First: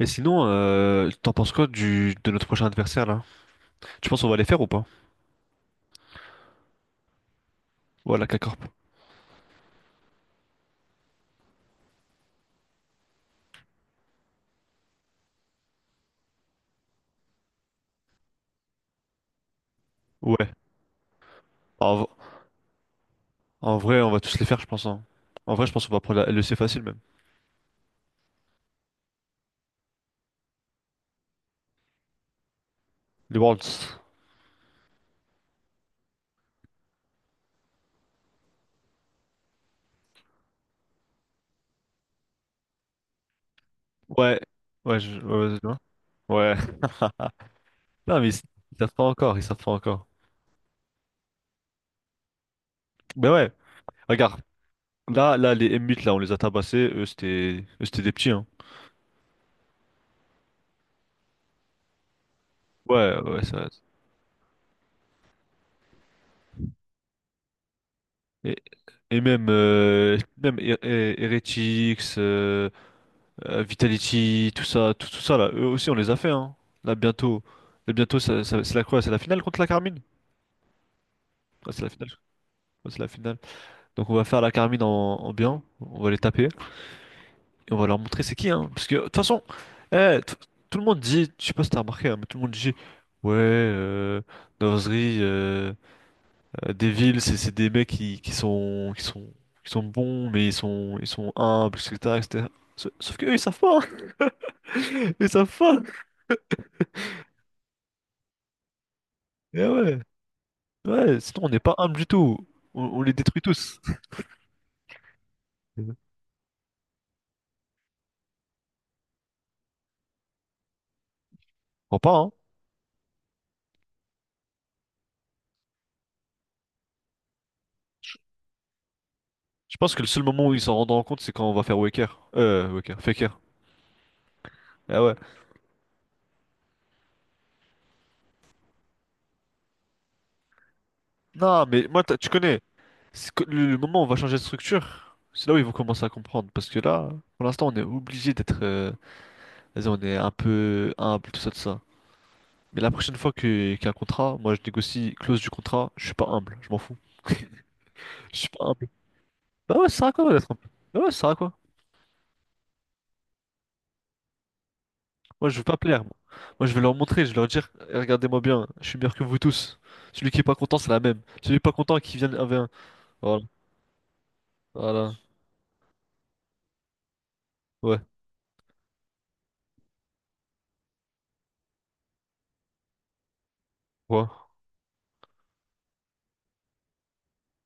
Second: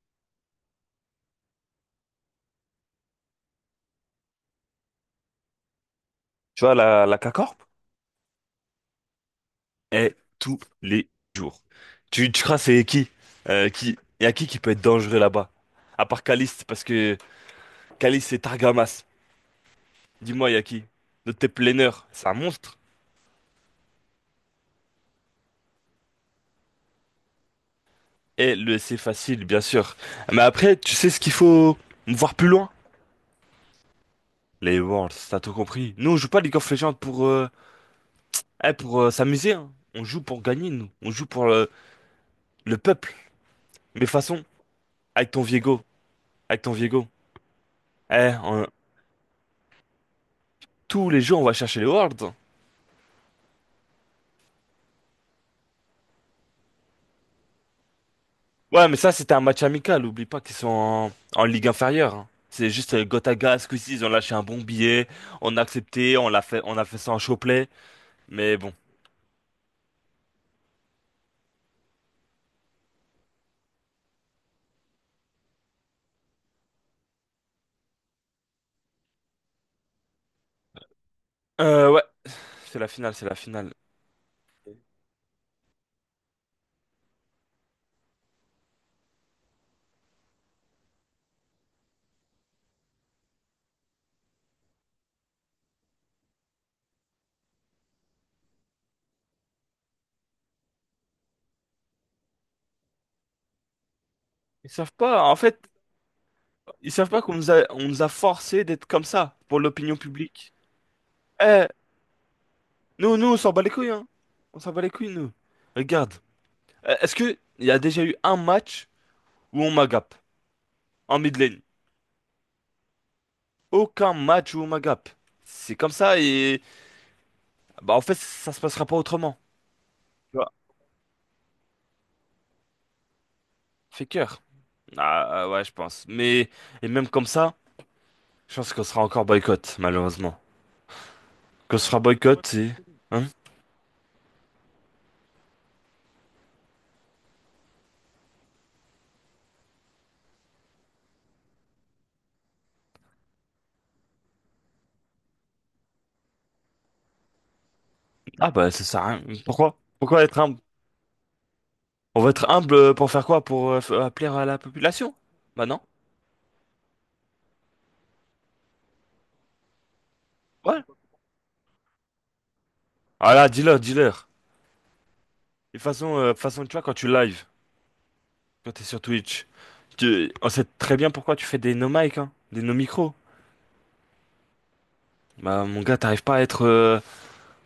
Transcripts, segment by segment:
Mais sinon, t'en penses quoi de notre prochain adversaire là? Tu penses qu'on va les faire ou pas? Tu vois, la K-Corp Voilà, la K-Corp. est tous les jours. Tu crois c'est qui? Qui? Y a qui peut être dangereux là-bas? À part Caliste, parce que Caliste c'est Targamas. Ouais. Dis-moi, y a qui? Notre tes En, v- planeurs, c'est un monstre. en vrai, on va tous les faire, je pense, hein. En vrai, je pense qu'on va prendre le C facile même. Et le c'est facile, bien sûr. Mais après, tu sais ce qu'il faut voir plus loin? Les Worlds. Les Worlds, t'as tout compris. Nous, on joue pas League of Legends pour s'amuser, hein. On joue pour gagner, nous. On joue pour le peuple. Mais de toute Ouais. façon, Ouais, avec ton ouais. Vas-y, dis. Viego, Ouais. avec ton Viego, Non, mais eh, ils on- ils savent pas encore, ils savent pas encore. tous les jours, on va chercher les Worlds. Ben ouais, regarde. Là, là, les M8, là, on les a tabassés. Eux, c'était des petits, hein. Ouais, mais ça, c'était un match amical. Oublie pas qu'ils sont en ligue inférieure, hein. C'est juste Ouais, ouais, Gotaga, ça. ce coup-ci, ils ont lâché un bon billet. On a accepté, on l'a fait, on a fait ça en chopelet. Et, Mais bon. et même, Heretics, Vitality, tout ça, tout ça là, eux aussi on les a fait, hein. Là bientôt, là bientôt, c'est la quoi? C'est la finale contre la Carmine? Ouais, c'est la Ouais, finale. c'est la Ouais, c'est la finale, c'est la finale. finale. Donc on va faire la Carmine en bien, on va les taper et on va leur montrer c'est qui, hein. Parce que de toute façon, eh, t- tout le monde dit, je sais pas si t'as remarqué, hein, mais tout le monde dit ouais, Nozri, Devil, c'est des mecs qui sont bons mais ils sont humbles, etc. etc. Sauf que eux ils savent pas, hein. Ils savent pas, Ils en savent fait, pas. ils savent pas qu'on nous a forcé d'être comme ça pour Eh l'opinion ouais. publique. Ouais, sinon on n'est Eh, pas humble du tout. On les Nous, nous, on détruit s'en bat les tous. couilles, hein. On s'en bat les couilles, nous. Mhm. Regarde. Est-ce que il y a déjà eu un match où on m'agape en mid lane? Crois pas, hein. Aucun match où on m'agape. C'est comme ça, et bah, en fait, ça se passera pas autrement. Je pense que le seul Tu moment vois. où ils s'en rendront compte, c'est quand on va faire Waker. Faker. Fait cœur. Ah ouais. Ah, ah, ouais, je pense. Mais, et même comme ça, je pense qu'on sera encore boycott, malheureusement. Non, Qu'on mais sera moi, tu boycott, connais. c'est. Hein? C'est que le moment où on va changer de structure, c'est là où ils vont commencer à comprendre. Parce que là, pour l'instant, on est obligé d'être, vas-y, on est un peu humble, tout ça, tout ça. Mais la prochaine fois qu'il y a un contrat, moi, je négocie clause du contrat. Je suis pas humble, je m'en fous. Je suis Ah, pas bah, ça humble. sert à rien. Bah Pourquoi? ouais, ça sert à Pourquoi quoi être d'être humble? humble? Bah ouais, ça sert à quoi? On va être humble pour faire quoi? Pour plaire à la population? Moi, je veux Bah, pas non. plaire, moi. Moi, je vais leur montrer, je vais leur dire, eh, regardez-moi bien, je suis meilleur que vous tous. Celui qui est pas content, Ouais. c'est la même. Celui qui est pas content, qui vient avec un. Ah Voilà. là, dis-leur, dis-leur. Voilà. Et de toute façon, tu vois, quand tu live, Ouais. quand t'es sur Twitch, on sait très bien pourquoi tu fais des no mic, hein, des no micro. Ouais. Bah, mon gars, t'arrives pas à être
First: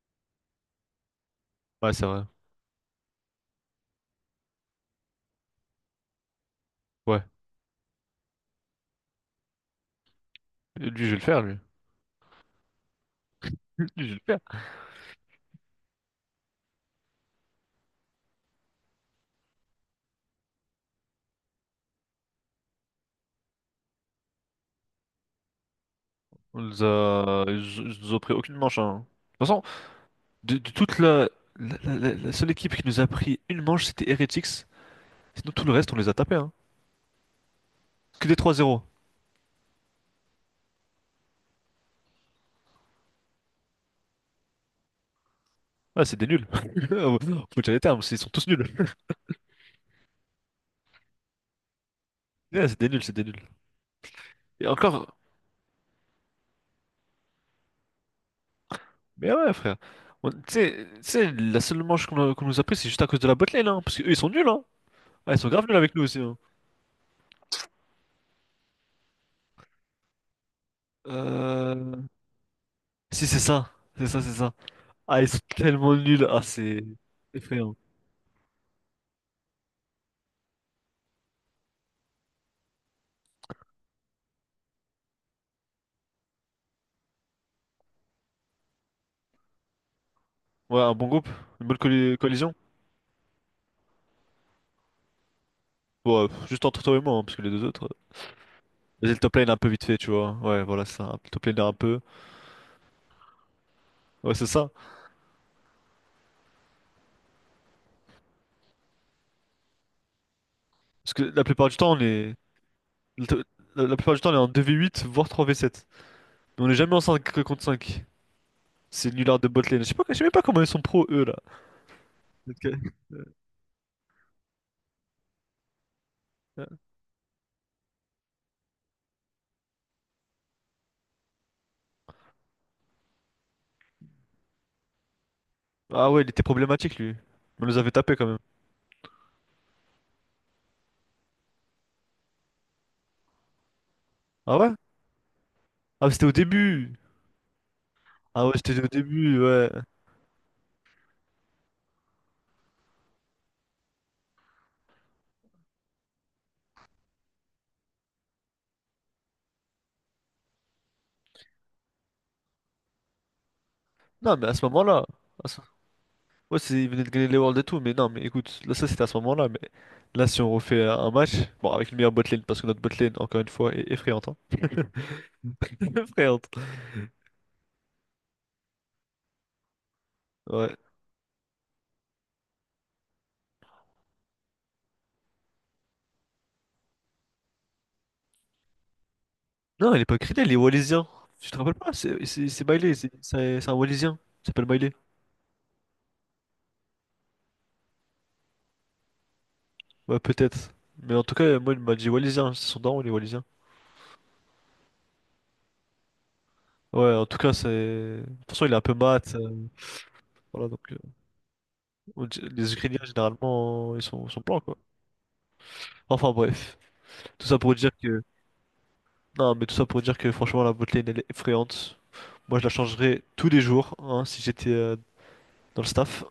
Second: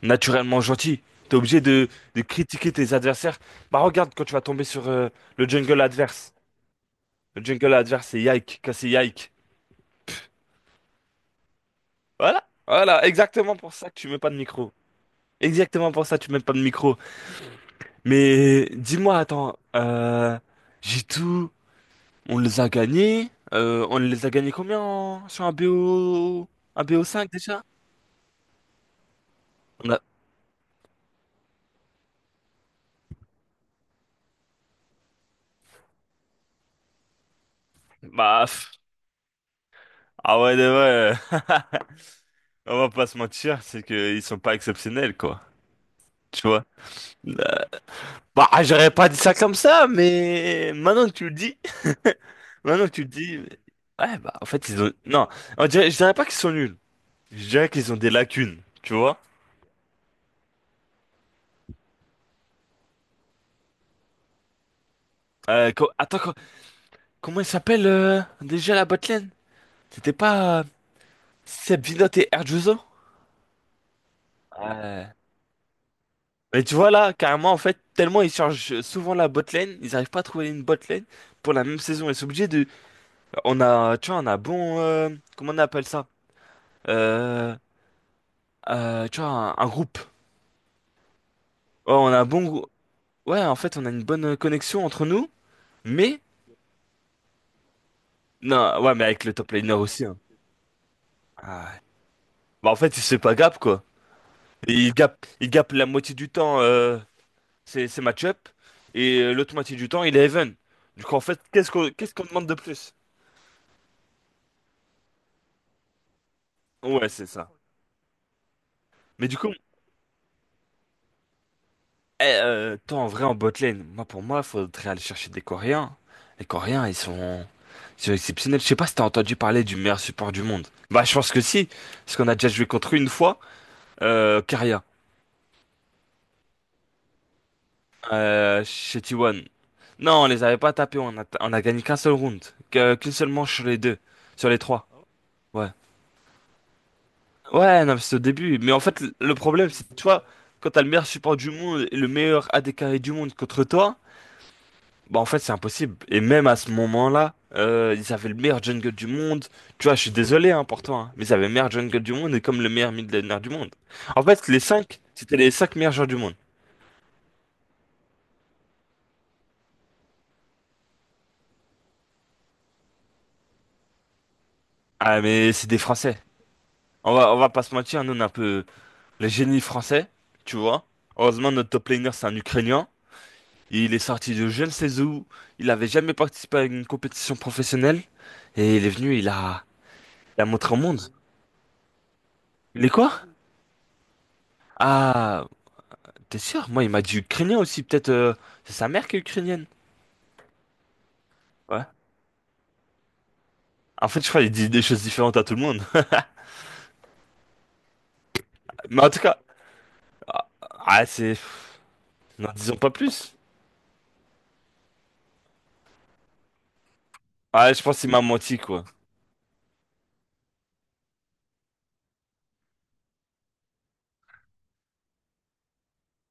naturellement gentil. T'es obligé de, Ouais, c'est vrai. de critiquer tes adversaires. Bah regarde quand tu vas tomber sur le jungle adverse. Ouais. Le jungle adverse, c'est Yike, c'est Yike. Et lui, je vais le faire, lui. Voilà, voilà, exactement pour ça que Lui, tu je vais le mets pas de faire. micro. Exactement pour ça que tu mets pas de micro. Mais dis-moi, attends, j'ai tout, on les a gagnés. On les a gagnés combien sur un BO, un BO5 déjà? Ils nous ont pris aucune manche, hein. De toute façon, On a- de toute la... La seule équipe qui nous a pris une manche, c'était Heretics. Sinon, tout le reste, on les a tapés, hein. Que des Bah, pff. 3-0. Ah ouais, ouais. Ouais. On va pas se mentir, c'est qu'ils sont pas exceptionnels, quoi. Ah, c'est des nuls. Tu vois? Faut dire les termes, ils sont tous Bah, nuls. j'aurais pas dit ça comme ça, mais maintenant que tu le dis, Ouais, c'est maintenant des que nuls, tu le c'est des dis, nuls. ouais, bah, en Et fait, ils ont, encore. non, je dirais pas qu'ils sont nuls. Je dirais qu'ils ont des lacunes, tu vois. Mais ouais, frère. Tu sais, la seule manche qu'on nous a pris, c'est juste à cause de la botlane, hein. Parce qu'eux, ils sont nuls, hein. Ah, ils sont grave nuls avec nous aussi, Attends, hein. comment il s'appelle, déjà la botlane? C'était pas, Seb Euh... Vinote et Herjuzo? Si, c'est ça. C'est ça, c'est ça. Ouais. Ah, ils sont tellement nuls. Ah, Mais tu c'est vois là, carrément, en effrayant. fait, tellement ils changent souvent la botlane, ils arrivent pas à trouver une botlane pour la même saison. Ils sont obligés de, on a, tu vois, on a bon, comment on appelle ça? Euh, Tu vois, un groupe. Ouais, un bon groupe. Une bonne Oh, on a un bon collision. goût. Ouais, en fait, on a une bonne connexion entre nous, mais... Bon, pff, juste entre toi et moi, hein, parce que les deux autres... Non, ouais, mais Vas-y, le avec le top lane top un peu laner vite fait, aussi, tu hein. vois. Ouais, voilà, c'est ça. Le top lane Ah, un ouais. peu... Bah, en fait, c'est pas gap, quoi. Ouais, c'est ça. Et il gap la moitié du temps, c'est match-up, et l'autre moitié du temps, il est even. Du Parce coup, en que fait, la plupart qu'est-ce du qu'on temps, on qu'est-ce qu'on est... demande de plus? le to- la plupart du temps, on est en 2v8, voire 3v7. Mais on est jamais en Ouais, c'est 5 ça. contre 5. C'est Mais du Nullard de coup, botlane. Je sais pas, je sais même pas comment ils sont pro, eux, là. Ok. toi, en vrai, en bot lane, moi, pour moi, faudrait aller chercher des Coréens. Les Coréens, ils sont exceptionnels. Je sais pas si t'as entendu parler du meilleur support du monde. Bah, je pense que si, parce qu'on a déjà joué contre eux une fois. Caria, Ah ouais, il était problématique, lui. On nous avait tapé quand même. Chez T1. Non, on les avait pas tapés, on a gagné qu'un seul round, qu'une seule manche sur les deux, sur Ah les ouais? trois. Ouais. Ah, mais c'était au début. Ouais, non, mais c'est au Ah ouais, début. Mais en c'était au fait, le début, problème, ouais. c'est que tu vois, quand t'as le meilleur support du monde et le meilleur AD carré du monde contre toi, bah en fait, c'est impossible. Et même à ce moment-là, ils avaient le meilleur jungle du monde. Tu vois, je suis désolé hein, pour toi, hein, mais ils avaient le meilleur jungle du monde et comme le meilleur mid laner du monde. En Non, mais fait, à les ce cinq, moment-là. c'était à les ce- cinq meilleurs joueurs du monde. Ouais, c'est, ils venaient de gagner les Worlds et tout, mais non, mais écoute, là, ça c'était à ce moment-là, mais là, si on refait un match, bon, avec une meilleure botlane, parce que notre botlane, encore une fois, est effrayante, hein. Ah, mais c'est des Français. Effrayante. On va pas se mentir, nous on est un peu le génie français, tu Ouais. vois. Heureusement, notre top laner c'est un Ukrainien. Il est sorti de je ne sais où. Il avait jamais participé à une compétition professionnelle. Et il est venu, il a, Non, il est pas il a criminel, il est montré au monde. Wallisien. Tu te rappelles pas? C'est Il est Miley, c'est quoi? c'est- c'est un Wallisien. Il s'appelle Miley. Ah, t'es sûr? Moi, il m'a dit Ukrainien aussi. Peut-être c'est sa mère qui est ukrainienne. Ouais, peut-être. Mais en tout cas, moi, il Ouais. m'a dit Wallisien. C'est son daron, il est Wallisien. En fait, je crois qu'il dit des choses différentes à tout le monde. Ouais, en tout cas, c'est. De toute façon, il est un peu Mais en tout mat, cas, ah, voilà, donc, ah, c'est. N'en les disons pas Ukrainiens, plus. généralement, ils sont blancs, quoi. Enfin, bref. Tout ça Ah, pour je dire pense qu'il m'a que. menti, quoi. Non, mais tout ça pour dire que, franchement, la botlane, elle est effrayante. Moi, je la changerais tous les jours, hein, si j'étais, dans le staff.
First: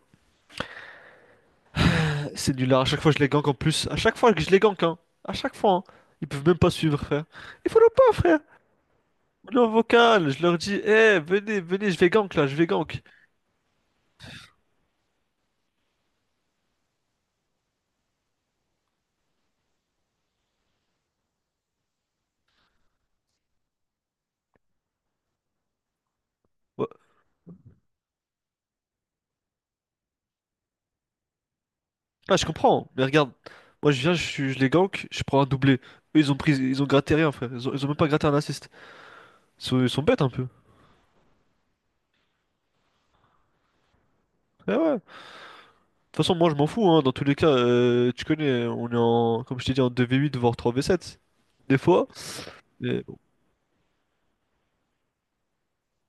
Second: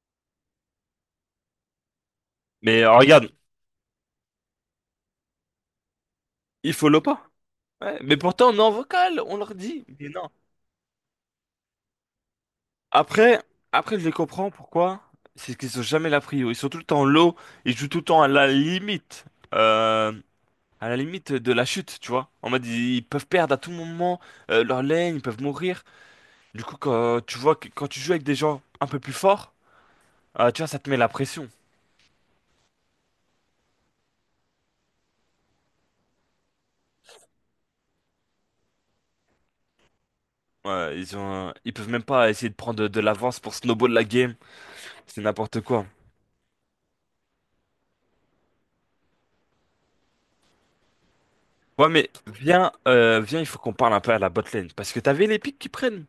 C'est nul, Mais à chaque fois, je les regarde, gank en plus. À chaque fois que je les gank, hein. À chaque fois, hein. Ils peuvent même pas il suivre, follow frère. pas. Il faut le Ouais, pas, mais frère. pourtant, on est en vocal, on On leur est en dit. Mais non. vocal, je leur dis, eh, venez, venez, je vais gank là, je vais gank. Après, après, je les comprends pourquoi. C'est qu'ils sont jamais la prio. Ils sont tout le temps low. Ils jouent tout le temps à la limite, euh, à la limite de la chute, tu vois. En mode, ils peuvent perdre à tout moment leur lane, ils peuvent mourir. Du coup, quand tu vois que quand tu joues avec des gens un peu plus forts, tu vois, ça te met la pression. Ah, je comprends, mais regarde, moi je viens, je les gank, je prends un doublé. Eux, ils ont pris, ils ont gratté rien, frère. Ils ont même pas gratté un assist. Ils sont bêtes un peu. Ouais, ils ont, ils peuvent même pas essayer de prendre de l'avance pour snowball la game. Eh ouais. De C'est n'importe quoi. toute façon, moi je m'en fous, hein. Dans tous les cas, tu connais, on est en, comme je t'ai dit, en 2v8 voire 3v7. Des Ouais, fois. mais viens, Bon. euh, viens, il faut qu'on parle un peu à la botlane. Parce que t'avais les pics qui prennent.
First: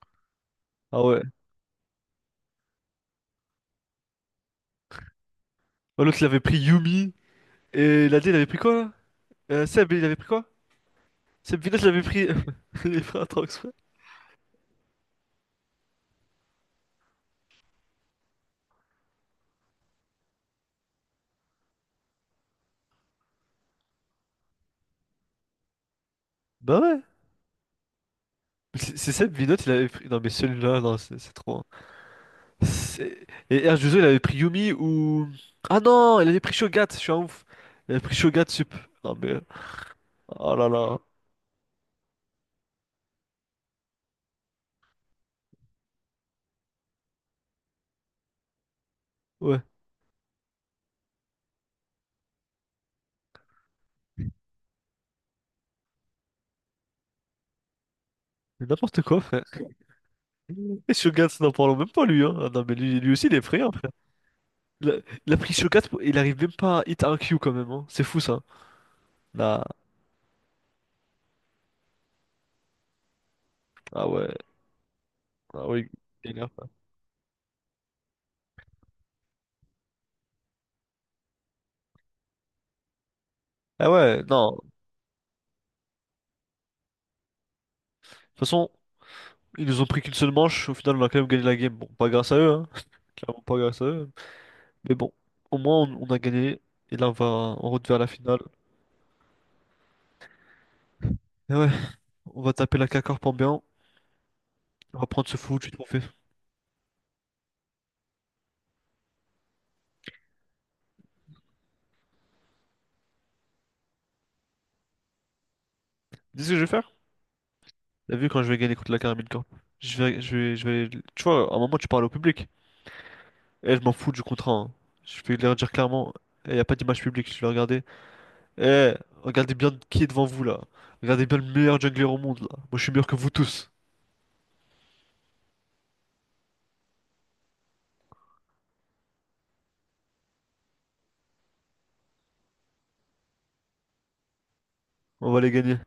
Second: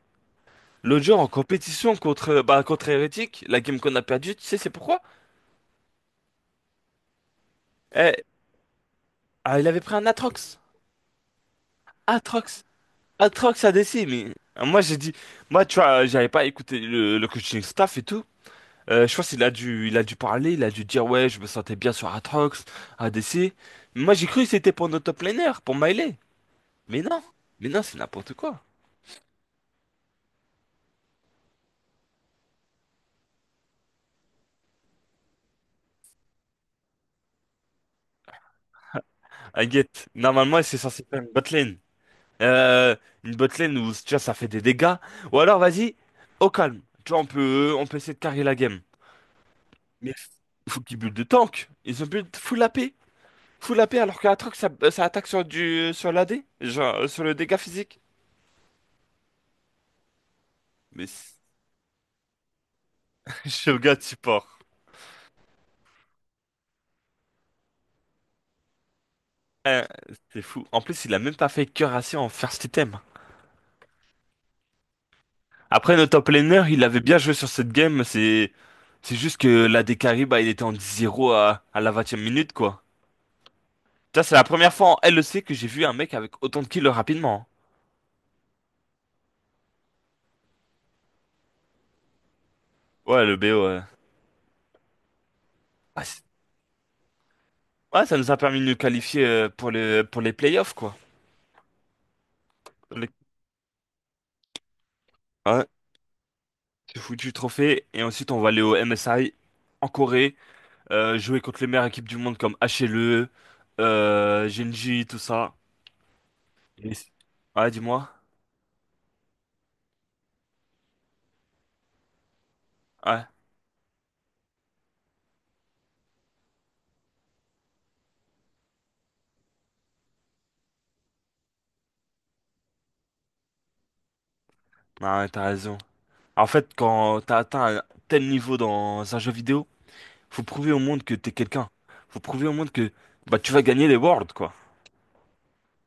Ah L'autre jour, ouais. en compétition contre, bah, contre Hérétique, la game qu'on a perdue, tu sais, c'est pourquoi? Ah, l'autre, il avait pris Yumi. Et Eh, l'AD, il avait pris quoi là? Il avait Seb, pris il un avait pris quoi? Atrox. Seb Vinot, il avait pris. Atrox. Les frères Trox, Atrox a frère. ADC, mais moi j'ai dit, moi tu vois, j'avais pas écouté le coaching staff et tout. Je pense qu'il a dû, parler, il a dû dire ouais, je me sentais bien sur Atrox, ADC. Mais moi j'ai cru que c'était pour notre top laner, pour Miley. Bah ouais. Mais non, mais non, c'est n'importe quoi. Mais c'est Seb Vinot, il avait pris. Non, mais celui-là, non, c'est trop, hein. Et H2O, il avait pris Yumi ou... Ah non, il avait pris Shogat, je suis un ouf. Il avait pris Shogat Sup. Non mais... Aguette, Oh normalement là c'est là. censé faire une botlane. Euh, une botlane où déjà ça fait des dégâts. Ou alors vas-y, au calme. Tu vois, on peut essayer de carrer la game. Ouais. Mais faut qu'ils build de tank. Ils ont build full AP. Full AP alors que la truc ça, ça attaque sur l'AD. Genre sur le dégât physique. Mais n'importe quoi, frère. Et Mais Shogat, c'est- n'en parlons même pas, lui. Hein. Ah non mais lui aussi, il est prêt, hein, frère. Shogun support. Il a, il a pris Shogat, il arrive même pas à hit un Q quand même, hein. C'est fou, ça. Là. Euh, c'est fou. En plus, il a même pas fait cœur assez en first item. Ah ouais. Ah ouais, Après, notre top galère, laner, frère. il avait bien joué sur cette game. C'est juste que l'AD carry, bah, il était en 10-0 à la 20e minute, quoi. Ah ouais, Ça, c'est la non. De première fois en LEC que j'ai vu un mec avec autant de kills rapidement, toute façon, ils nous ont pris qu'une seule manche. Au final, on a quand même gagné la game. Bon, pas grâce à eux, hein. hein. Ouais, le Clairement pas BO, grâce à eux. Mais bon, au moins, ah, on a c'est- gagné. Et là, on va en route vers ouais, la ça nous a finale. permis de nous qualifier pour les playoffs, quoi. Et ouais, on va taper la Les- K-Corp en bien. On va prendre ce fou Ouais, du trophée. c'est foutu trophée. Et ensuite, on va aller au MSI en Corée, jouer contre les meilleures équipes du monde comme HLE, Genji, tout ça. Tu sais ce que je vais Et faire? ouais, dis-moi. T'as vu quand je vais gagner contre la Caramel Corp? Tu vois, à un moment, tu parles au public. Ouais, Eh, je m'en fous du contrat, hein. Je vais leur dire clairement, il n'y a pas d'image publique. Je vais regarder. Eh, regardez bien qui est devant vous, là. Regardez bien le meilleur jungler au monde, là. Moi, je suis meilleur que vous tous. non, ouais, t'as raison. En fait, quand t'as atteint un tel niveau dans un jeu vidéo, faut prouver au monde que t'es quelqu'un. Faut prouver au monde que bah, tu vas gagner les Worlds, quoi. On va les gagner.